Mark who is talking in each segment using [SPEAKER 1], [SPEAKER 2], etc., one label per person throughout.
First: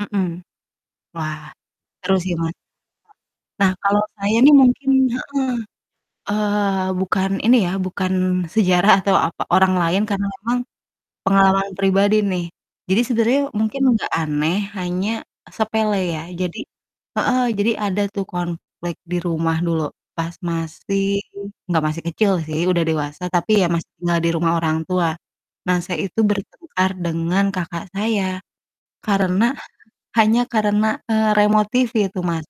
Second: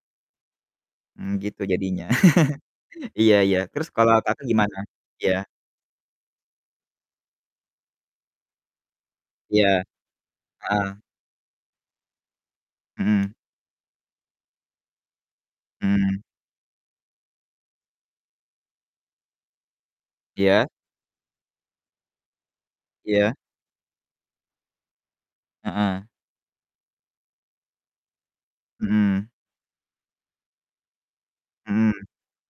[SPEAKER 1] Mhm.
[SPEAKER 2] Mmm,
[SPEAKER 1] Wah,
[SPEAKER 2] gitu jadinya.
[SPEAKER 1] terus ya, ma
[SPEAKER 2] Iya iya
[SPEAKER 1] nah,
[SPEAKER 2] terus
[SPEAKER 1] kalau
[SPEAKER 2] kalo
[SPEAKER 1] saya
[SPEAKER 2] Kakak
[SPEAKER 1] nih
[SPEAKER 2] gimana?
[SPEAKER 1] mungkin heeh,
[SPEAKER 2] Ya.
[SPEAKER 1] eee, bukan ini ya, bukan sejarah atau apa, orang
[SPEAKER 2] Iya,
[SPEAKER 1] lain karena memang
[SPEAKER 2] heeh.
[SPEAKER 1] pengalaman pribadi nih. Jadi
[SPEAKER 2] Mhm.
[SPEAKER 1] sebenernya mungkin gak aneh hanya sepele ya.
[SPEAKER 2] Mhm.
[SPEAKER 1] Jadi heeh. Jadi ada tuh konflik di rumah dulu, pas
[SPEAKER 2] Ya.
[SPEAKER 1] masih gak masih kecil sih udah dewasa,
[SPEAKER 2] Iya.
[SPEAKER 1] tapi ya masih tinggal di rumah orang tua. Nah, saya
[SPEAKER 2] Heeh.
[SPEAKER 1] itu bertengkar dengan kakak saya
[SPEAKER 2] Mhm.
[SPEAKER 1] karena hanya karena, eee, remote TV
[SPEAKER 2] Mhm.
[SPEAKER 1] itu Mas.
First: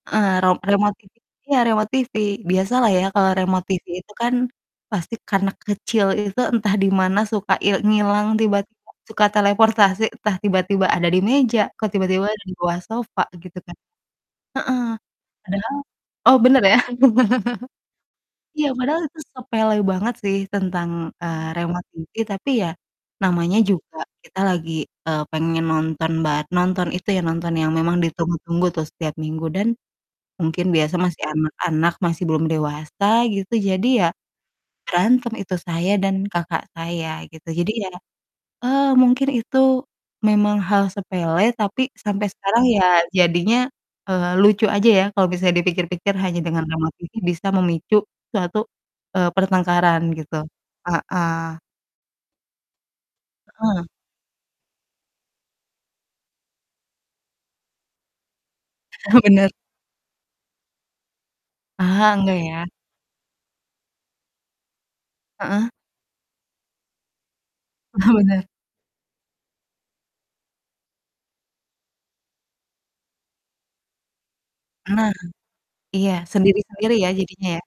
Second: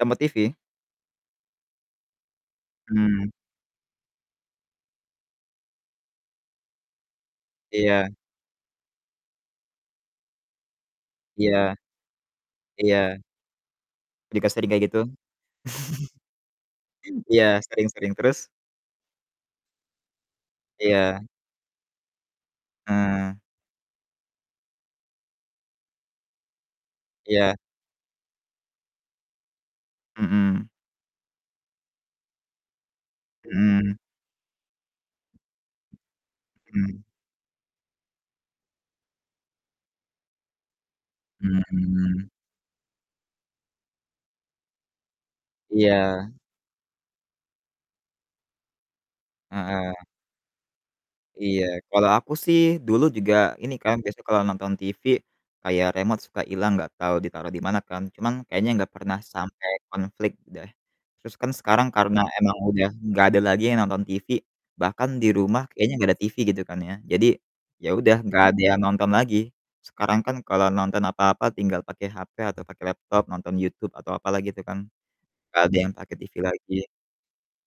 [SPEAKER 2] Remot
[SPEAKER 1] Eee, ro
[SPEAKER 2] TV?
[SPEAKER 1] remot TV iya remot TV. Biasa lah ya
[SPEAKER 2] Hmm.
[SPEAKER 1] kalo remote TV itu kan pasti karena kecil itu entah di mana suka il
[SPEAKER 2] Iya.
[SPEAKER 1] ngilang tiba-tiba suka teleportasi entah tiba-tiba ada di
[SPEAKER 2] Iya.
[SPEAKER 1] meja, kok tiba-tiba ada di bawah
[SPEAKER 2] Iya.
[SPEAKER 1] sofa gitu kan
[SPEAKER 2] Dika sering
[SPEAKER 1] heeh
[SPEAKER 2] kayak gitu.
[SPEAKER 1] padahal oh bener ya.
[SPEAKER 2] Iya, sering sering terus?
[SPEAKER 1] Iya, padahal itu sepele banget sih tentang,
[SPEAKER 2] Iya.
[SPEAKER 1] eee, remote TV tapi ya,
[SPEAKER 2] Eh.
[SPEAKER 1] namanya juga kita lagi, eee, pengen nonton bar nonton itu, ya, nonton
[SPEAKER 2] Iya.
[SPEAKER 1] yang memang ditunggu-tunggu tuh setiap minggu dan mungkin
[SPEAKER 2] Mhm.
[SPEAKER 1] biasa masih anak-anak, masih belum dewasa gitu, jadi
[SPEAKER 2] Mhm.
[SPEAKER 1] ya, berantem itu saya dan kakak
[SPEAKER 2] Mhm.
[SPEAKER 1] saya gitu. Jadi ya, eee, mungkin itu memang hal sepele, tapi sampai
[SPEAKER 2] Mmm.
[SPEAKER 1] sekarang ya jadinya, eee, lucu aja ya kalau bisa dipikir-pikir
[SPEAKER 2] Iya.
[SPEAKER 1] hanya dengan remote TV bisa memicu suatu, eee, pertengkaran
[SPEAKER 2] Heeh.
[SPEAKER 1] gitu. Heeh.
[SPEAKER 2] Iya. Kalo aku sih dulu juga ini
[SPEAKER 1] Heeh.
[SPEAKER 2] kan biasanya kalo nonton TV, kayak remot suka hilang gak tau ditaro di mana kan, cuman kayaknya gak pernah
[SPEAKER 1] bener.
[SPEAKER 2] sampe konflik deh. Terus kan sekarang
[SPEAKER 1] Ah, enggak
[SPEAKER 2] emang
[SPEAKER 1] ya?
[SPEAKER 2] udah gak ada lagi yang nonton TV, bahkan di rumah
[SPEAKER 1] Heeh.
[SPEAKER 2] kayaknya gak ada TV gitu kan ya. Jadi ya udah gak
[SPEAKER 1] Benar.
[SPEAKER 2] ada yang nonton lagi, sekarang kan kalo nonton apa-apa tinggal pake HP atau pake laptop, nonton YouTube atau apa lah gitu kan,
[SPEAKER 1] Nah,
[SPEAKER 2] gak ada yang
[SPEAKER 1] iya
[SPEAKER 2] pake TV lagi.
[SPEAKER 1] sendiri-sendiri ya jadinya, ya?